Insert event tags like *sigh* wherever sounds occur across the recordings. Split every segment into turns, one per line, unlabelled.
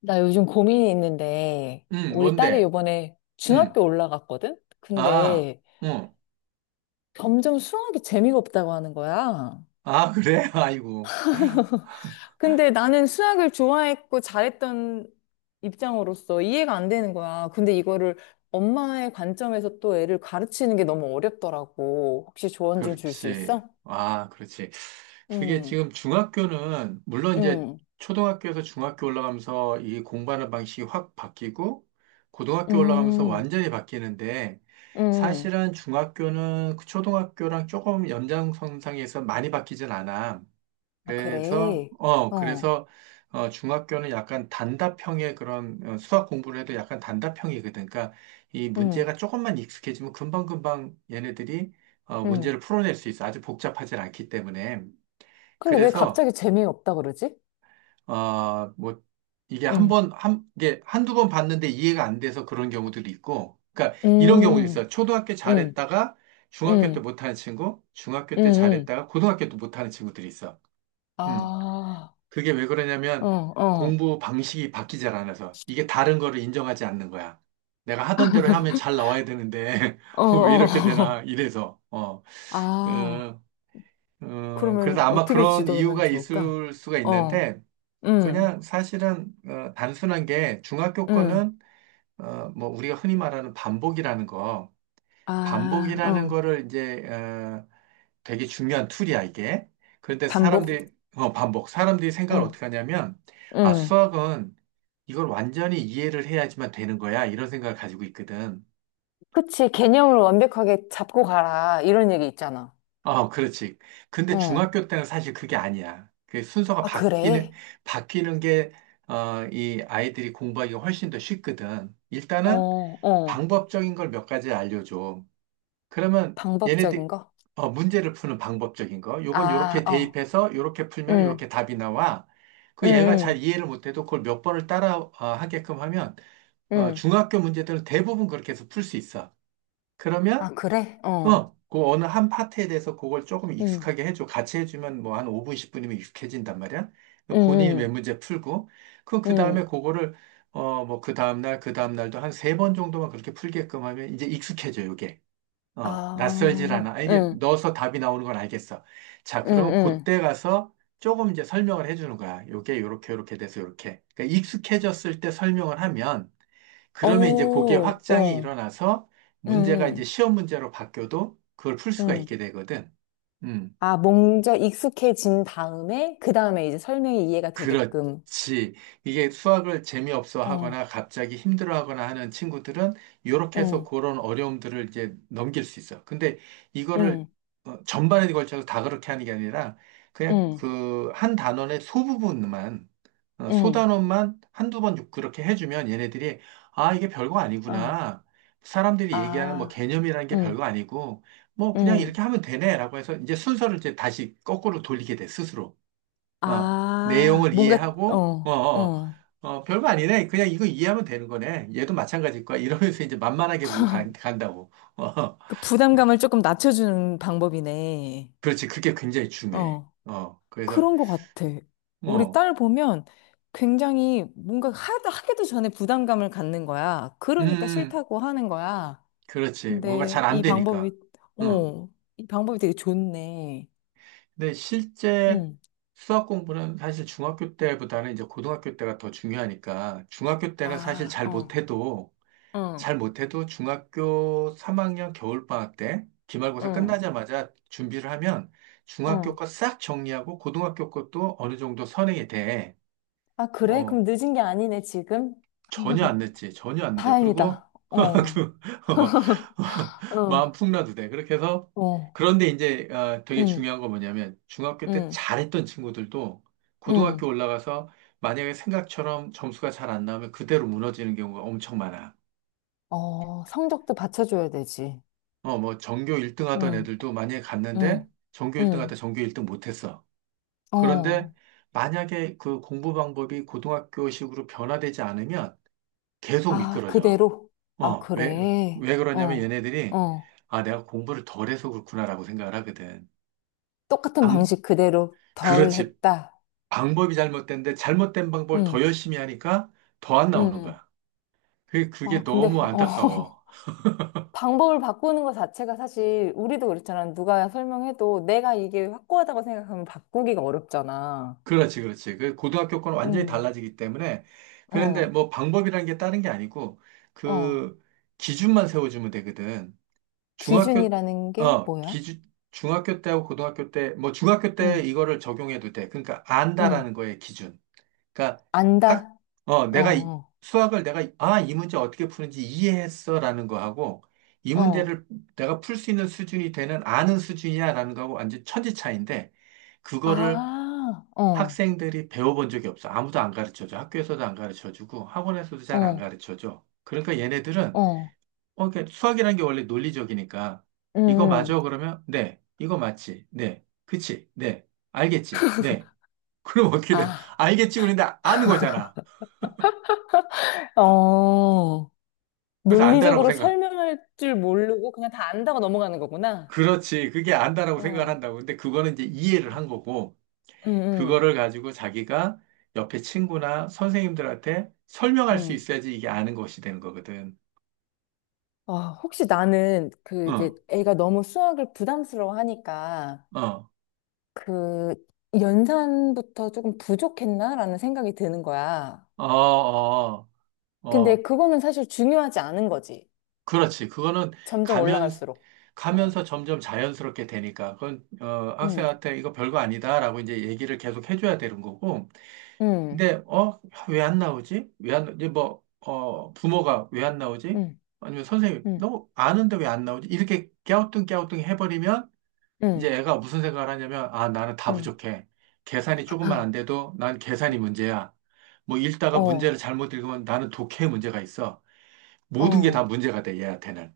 나 요즘 고민이 있는데, 우리 딸이
뭔데?
요번에
음,
중학교 올라갔거든?
아,
근데
응.
점점 수학이 재미가 없다고 하는 거야.
아, 그래? *laughs* 아이고.
근데 나는 수학을 좋아했고 잘했던 입장으로서 이해가 안 되는 거야. 근데 이거를 엄마의 관점에서 또 애를 가르치는 게 너무 어렵더라고. 혹시 조언 좀 줄 수
그렇지.
있어?
아, 그렇지. 그게
응,
지금 중학교는, 물론 이제
응,
초등학교에서 중학교 올라가면서 이 공부하는 방식이 확 바뀌고, 고등학교 올라가면서
응,
완전히 바뀌는데,
응.
사실은 중학교는 그 초등학교랑 조금 연장선상에서 많이 바뀌진 않아.
아,
그래서,
그래.
어,
어,
그래서, 중학교는 약간 단답형의 그런 수학 공부를 해도 약간 단답형이거든. 그러니까 이
응,
문제가 조금만 익숙해지면 금방금방 얘네들이
응.
문제를 풀어낼 수 있어. 아주 복잡하지 않기 때문에.
근데 왜
그래서,
갑자기 재미가 없다 그러지?
뭐, 이게 한
응.
번, 한, 이게 한두 번 봤는데 이해가 안 돼서 그런 경우들이 있고. 그러니까 이런 경우도
음,
있어요. 초등학교
음,
잘했다가 중학교 때
음,
못하는 친구, 중학교
음,
때
음.
잘했다가 고등학교 때 못하는 친구들이 있어. 음.
아,
그게 왜
어,
그러냐면
어, 어, 어.
공부 방식이 바뀌지 않아서 이게 다른 거를 인정하지 않는 거야. 내가 하던 대로 하면 잘 나와야 되는데 *laughs* 왜 이렇게 되나
*laughs*
이래서
아,
어, 그래서
그러면
아마
어떻게
그런
지도하면
이유가
좋을까?
있을 수가
어,
있는데
음,
그냥 사실은 단순한 게 중학교
음.
거는 뭐 우리가 흔히 말하는 반복이라는 거
아,
반복이라는
어.
거를 이제 어, 되게 중요한 툴이야, 이게. 그런데
반복?
사람들이, 반복. 사람들이 생각을
응,
어떻게 하냐면, 아,
응.
수학은 이걸 완전히 이해를 해야지만 되는 거야. 이런 생각을 가지고 있거든.
그치, 개념을 완벽하게 잡고 가라. 이런 얘기 있잖아.
그렇지. 근데
응,
중학교 때는 사실 그게 아니야. 그 순서가
아,
바뀌는,
그래?
바뀌는 게, 이 아이들이 공부하기가 훨씬 더 쉽거든. 일단은
어, 어.
방법적인 걸 몇 가지 알려줘. 그러면
방법적인
얘네들
거?
문제를 푸는 방법적인 거. 요건
아,
요렇게
어.
대입해서 요렇게 풀면
응,
요렇게 답이 나와.
응,
그 얘가 잘
응,
이해를 못해도 그걸 몇 번을 따라 하게끔 하면
응.
중학교 문제들은 대부분 그렇게 해서 풀 수 있어. 그러면
아, 그래? 어,
그 어느 한 파트에 대해서 그걸 조금
응,
익숙하게 해줘. 같이 해주면 뭐 한 5분, 10분이면 익숙해진단 말이야.
응,
그 본인이 몇
응.
문제 풀고 그 다음에
응,
그거를 뭐 그 다음날 그 다음날도 한 세 번 정도만 그렇게 풀게끔 하면 이제 익숙해져 요게. 낯설질
아,
않아. 아, 이게
응,
넣어서 답이 나오는 건 알겠어. 자,
응,
그러면
응.
그때 가서 조금 이제 설명을 해주는 거야. 요게 요렇게 요렇게 돼서 요렇게. 그러니까 익숙해졌을 때 설명을 하면
어,
그러면 이제 그게 확장이
어,
일어나서
응,
문제가 이제
응.
시험 문제로 바뀌어도 그걸 풀 수가
응.
있게 되거든. 음.
아, 먼저 익숙해진 다음에, 그 다음에 이제 설명이 이해가 되게끔.
그렇지. 이게 수학을 재미없어
어,
하거나 갑자기 힘들어 하거나 하는 친구들은 이렇게 해서
응,
그런 어려움들을 이제 넘길 수 있어. 근데 이거를
응,
전반에 걸쳐서 다 그렇게 하는 게 아니라 그냥
응,
그 한 단원의 소부분만,
응,
소단원만 한두 번 그렇게 해주면 얘네들이 아, 이게 별거
어,
아니구나. 사람들이 얘기하는 뭐
아,
개념이라는 게
응,
별거 아니고 뭐 그냥
응.
이렇게 하면 되네라고 해서 이제 순서를 이제 다시 거꾸로 돌리게 돼, 스스로. 어,
아,
내용을
뭔가,
이해하고,
어, 어.
별거 아니네. 그냥 이거 이해하면 되는 거네. 얘도 마찬가지일 거야. 이러면서 이제 만만하게 보고 간다고.
그 부담감을 조금 낮춰주는 방법이네.
그렇지. 그게 굉장히 중요해.
어,
그래서,
그런 것 같아. 우리
어
딸 보면 굉장히 뭔가 하기도 전에 부담감을 갖는 거야. 그러니까
음,
싫다고 하는 거야.
그렇지. 뭔가
근데
잘 안
이
되니까.
방법이,
어.
어, 이 방법이 되게 좋네.
근데 실제
응.
수학 공부는 사실 중학교 때보다는 이제 고등학교 때가 더 중요하니까, 중학교 때는 사실
아,
잘
어,
못해도,
응,
잘 못해도 중학교 3학년 겨울방학 때 기말고사
응,
끝나자마자 준비를 하면 중학교
응.
거 싹 정리하고 고등학교 것도 어느 정도 선행이 돼.
아, 그래? 그럼
어,
늦은 게 아니네, 지금?
전혀 안
*laughs*
늦지. 전혀 안 늦어. 그리고
다행이다.
*laughs*
어,
그, 어, *laughs*
어,
마음 풍라도 돼. 그렇게 해서
어,
그런데 이제 되게
응,
중요한 건 뭐냐면 중학교 때
응,
잘했던 친구들도 고등학교
응.
올라가서 만약에 생각처럼 점수가 잘 안 나오면 그대로 무너지는 경우가 엄청 많아.
어, 성적도 받쳐줘야 되지.
뭐, 전교 1등 하던
응,
애들도 만약에 갔는데,
응,
전교 1등 하다
응,
전교 1등 못했어. 그런데,
어.
만약에 그 공부 방법이 고등학교식으로 변화되지 않으면 계속
아,
미끄러져.
그대로? 아,
어, 왜,
그래.
왜 그러냐면
어,
얘네들이,
어.
아, 내가 공부를 덜해서 그렇구나라고 생각을 하거든.
똑같은
방,
방식 그대로 덜
그렇지.
했다.
방법이 잘못된데, 잘못된 방법을 더
응,
열심히 하니까 더 안 나오는
응.
거야.
아,
그게
근데,
너무
어. *laughs*
안타까워.
방법을 바꾸는 것 자체가 사실 우리도 그렇잖아. 누가 설명해도 내가 이게 확고하다고 생각하면 바꾸기가 어렵잖아.
그렇지, 그렇지. 그 고등학교 거는 완전히
응,
달라지기 때문에 그런데
어,
뭐 방법이라는 게 다른 게 아니고
어.
그 기준만 세워주면 되거든. 중학교
기준이라는 게
어
뭐야?
기준 중학교 때하고 고등학교 때 뭐 중학교 때
응,
이거를 적용해도 돼. 그러니까
응.
안다라는 거에 기준. 그러니까 학
안다?
어
어,
내가 이-
어,
수학을 내가 아 이 문제 어떻게 푸는지 이해했어라는 거하고 이
어.
문제를 내가 풀 수 있는 수준이 되는 아는 수준이야라는 거하고 완전 천지 차이인데.
아, 어,
학생들이 배워본 적이 없어. 아무도 안 가르쳐줘. 학교에서도 안 가르쳐주고 학원에서도 잘 안
어,
가르쳐줘. 그러니까 얘네들은
어.
그게 수학이라는 게 원래 논리적이니까
응,
이거
응.
맞아? 그러면 네. 이거 맞지? 네. 그치? 네. 알겠지? 네. *laughs* 그럼 어떻게 돼?
아.
알겠지? 그런데 아는 거잖아.
*laughs* 어,
그래서 안다라고
논리적으로
생각.
설명할 줄 모르고 그냥 다 안다고 넘어가는 거구나.
그렇지. 그게 안다라고 생각을
어.
한다고. 근데 그거는 이제 이해를
어.
한 거고
응, 응,
그거를 가지고 자기가 옆에 친구나 선생님들한테 설명할 수
응.
있어야지 이게 아는 것이 되는 거거든.
아, 혹시 나는 그 이제
어.
애가 너무 수학을 부담스러워 하니까
어.
그 연산부터 조금 부족했나라는 생각이 드는 거야.
어, 어,
근데
어.
그거는 사실 중요하지 않은 거지.
그렇지. 그거는
점점
가면,
올라갈수록. 어.
가면서 점점 자연스럽게 되니까. 그건,
응,
학생한테 이거 별거 아니다라고 이제 얘기를 계속 해줘야 되는 거고.
응,
근데, 왜 안 나오지? 왜 안, 이제 뭐, 부모가 왜 안 나오지?
응,
아니면 선생님,
응,
너 아는데 왜 안 나오지? 이렇게 깨우뚱깨우뚱 해버리면 이제
응,
애가 무슨 생각을 하냐면, 아, 나는 다
응.
부족해. 계산이 조금만 안 돼도 난 계산이 문제야. 뭐 읽다가 문제를
어,
잘못 읽으면 나는 독해 문제가 있어. 모든 게 다
어.
문제가 돼, 얘한테는.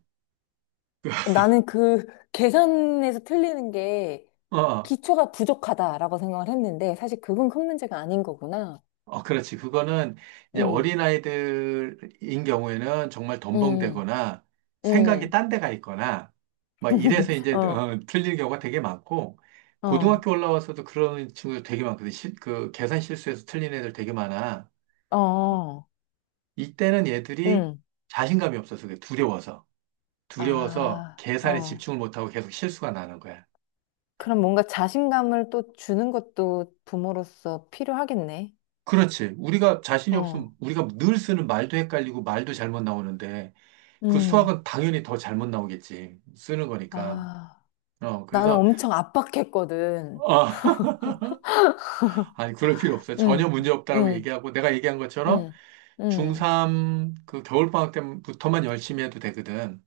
나는 그 계산에서 틀리는 게
어, 어,
기초가 부족하다라고 생각을 했는데 사실 그건 큰 문제가 아닌 거구나.
그렇지. 그거는 이제
응,
어린아이들인 경우에는 정말
응,
덤벙대거나 생각이
응.
딴 데가 있거나 막 이래서
*laughs*
이제
어,
틀린 경우가 되게 많고
어,
고등학교 올라와서도 그런 친구들 되게 많거든. 그 계산 실수해서 틀린 애들 되게 많아.
어,
이때는 얘들이
응.
자신감이 없어서 그래. 두려워서. 두려워서
아,
계산에
어.
집중을 못하고 계속 실수가 나는 거야.
그럼 뭔가 자신감을 또 주는 것도 부모로서 필요하겠네.
그렇지. 우리가 자신이
어,
없으면 우리가 늘 쓰는 말도 헷갈리고 말도 잘못 나오는데 그
음.
수학은 당연히 더 잘못 나오겠지. 쓰는 거니까.
아, 나는
그래서,
엄청 압박했거든.
아, *laughs* 아니, 그럴 필요 없어요.
응,
전혀 문제 없다라고
응,
얘기하고, 내가 얘기한 것처럼
응, 응.
중3 그 겨울방학 때부터만 열심히 해도 되거든.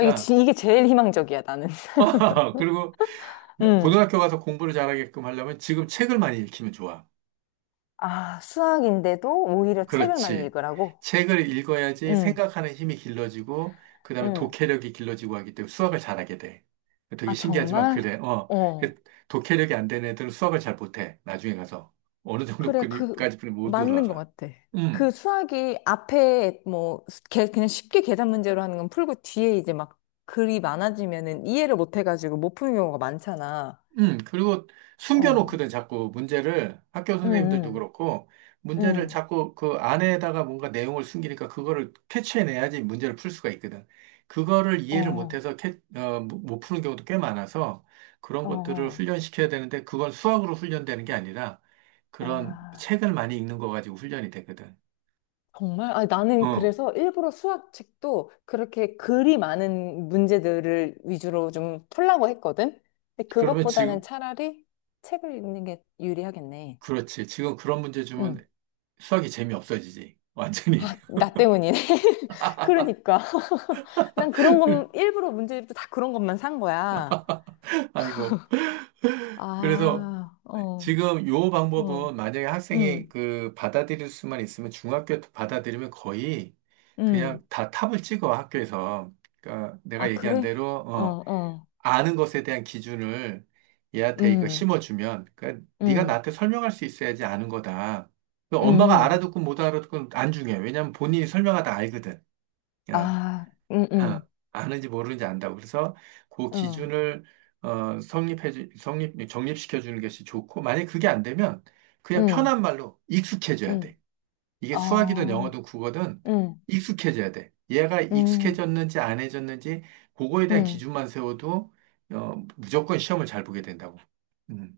이게 제일 희망적이야, 나는. *laughs*
*laughs* 그리고
응.
고등학교 가서 공부를 잘하게끔 하려면 지금 책을 많이 읽히면 좋아.
아, 수학인데도 오히려 책을 많이
그렇지.
읽으라고?
책을 읽어야지
응,
생각하는 힘이 길러지고, 그 다음에
응.
독해력이 길러지고 하기 때문에 수학을 잘하게 돼. 되게
아,
신기하지만
정말?
그래. 어.
어.
그 독해력이 안 되는 애들은 수학을 잘 못해. 나중에 가서. 어느
그래,
정도까지
그,
뿐이 못
맞는 것
올라가.
같아. 그
음.
수학이 앞에 뭐, 그냥 쉽게 계산 문제로 하는 건 풀고 뒤에 이제 막 글이 많아지면은 이해를 못 해가지고 못 푸는 경우가 많잖아.
그리고
어.
숨겨놓거든, 자꾸 문제를. 학교
응,
선생님들도
응,
그렇고, 문제를
응.
자꾸 그 안에다가 뭔가 내용을 숨기니까 그거를 캐치해내야지 문제를 풀 수가 있거든. 그거를 이해를
어,
못해서 캐, 어, 못 못못 푸는 경우도 꽤 많아서 그런
어.
것들을
어.
훈련시켜야 되는데 그건 수학으로 훈련되는 게 아니라 그런
아.
책을 많이 읽는 거 가지고 훈련이 되거든.
정말? 아, 나는
어,
그래서 일부러 수학책도 그렇게 글이 많은 문제들을 위주로 좀 풀라고 했거든? 근데
그러면
그것보다는
지금,
차라리 책을 읽는 게 유리하겠네.
그렇지. 지금 그런 문제
응.
주면 수학이 재미없어지지. 완전히.
아, 나 때문이네. *laughs* 그러니까. *laughs* 난 그런 건,
*laughs*
일부러 문제집도 다 그런 것만 산 거야.
아이고. 그래서
아, 어,
지금 요
어,
방법은 만약에 학생이
음,
그 받아들일 수만 있으면 중학교 받아들이면 거의
음.
그냥 다 탑을 찍어 학교에서. 그러니까 내가
아,
얘기한 대로
그래? 어, 어,
아는 것에 대한 기준을 얘한테 이거
음,
심어주면 그러니까 네가
음,
나한테 설명할 수 있어야지 아는 거다. 그
음,
엄마가
음.
알아듣고 못 알아듣고 안 중요해. 왜냐면 본인이 설명하다 알거든. 어.
아,
어, 아는지 모르는지 안다고. 그래서 그
어,
기준을 정립시켜 주는 것이 좋고, 만약에 그게 안 되면 그냥
음,
편한 말로 익숙해져야
음.
돼. 이게 수학이든
아,
영어든 국어든
음,
익숙해져야 돼. 얘가
음,
익숙해졌는지 안 해졌는지 그거에 대한
음.
기준만 세워도 무조건 시험을 잘 보게 된다고. 음.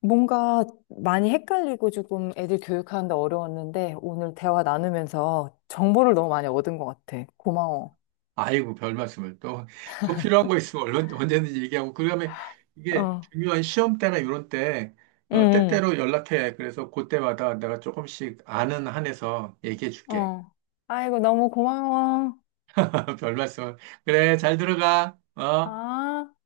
뭔가 많이 헷갈리고 조금 애들 교육하는데 어려웠는데 오늘 대화 나누면서 정보를 너무 많이 얻은 것 같아. 고마워.
아이고, 별 말씀을. 또, 또 필요한 거 있으면 얼른, 언제든지 얘기하고. 그다음에 이게
어,
중요한 시험 때나 이런 때,
음,
때때로 연락해. 그래서 그때마다 내가 조금씩 아는 한에서 얘기해 줄게.
어. 아이고, 너무 고마워.
*laughs* 별 말씀을. 그래, 잘 들어가. 어?
아.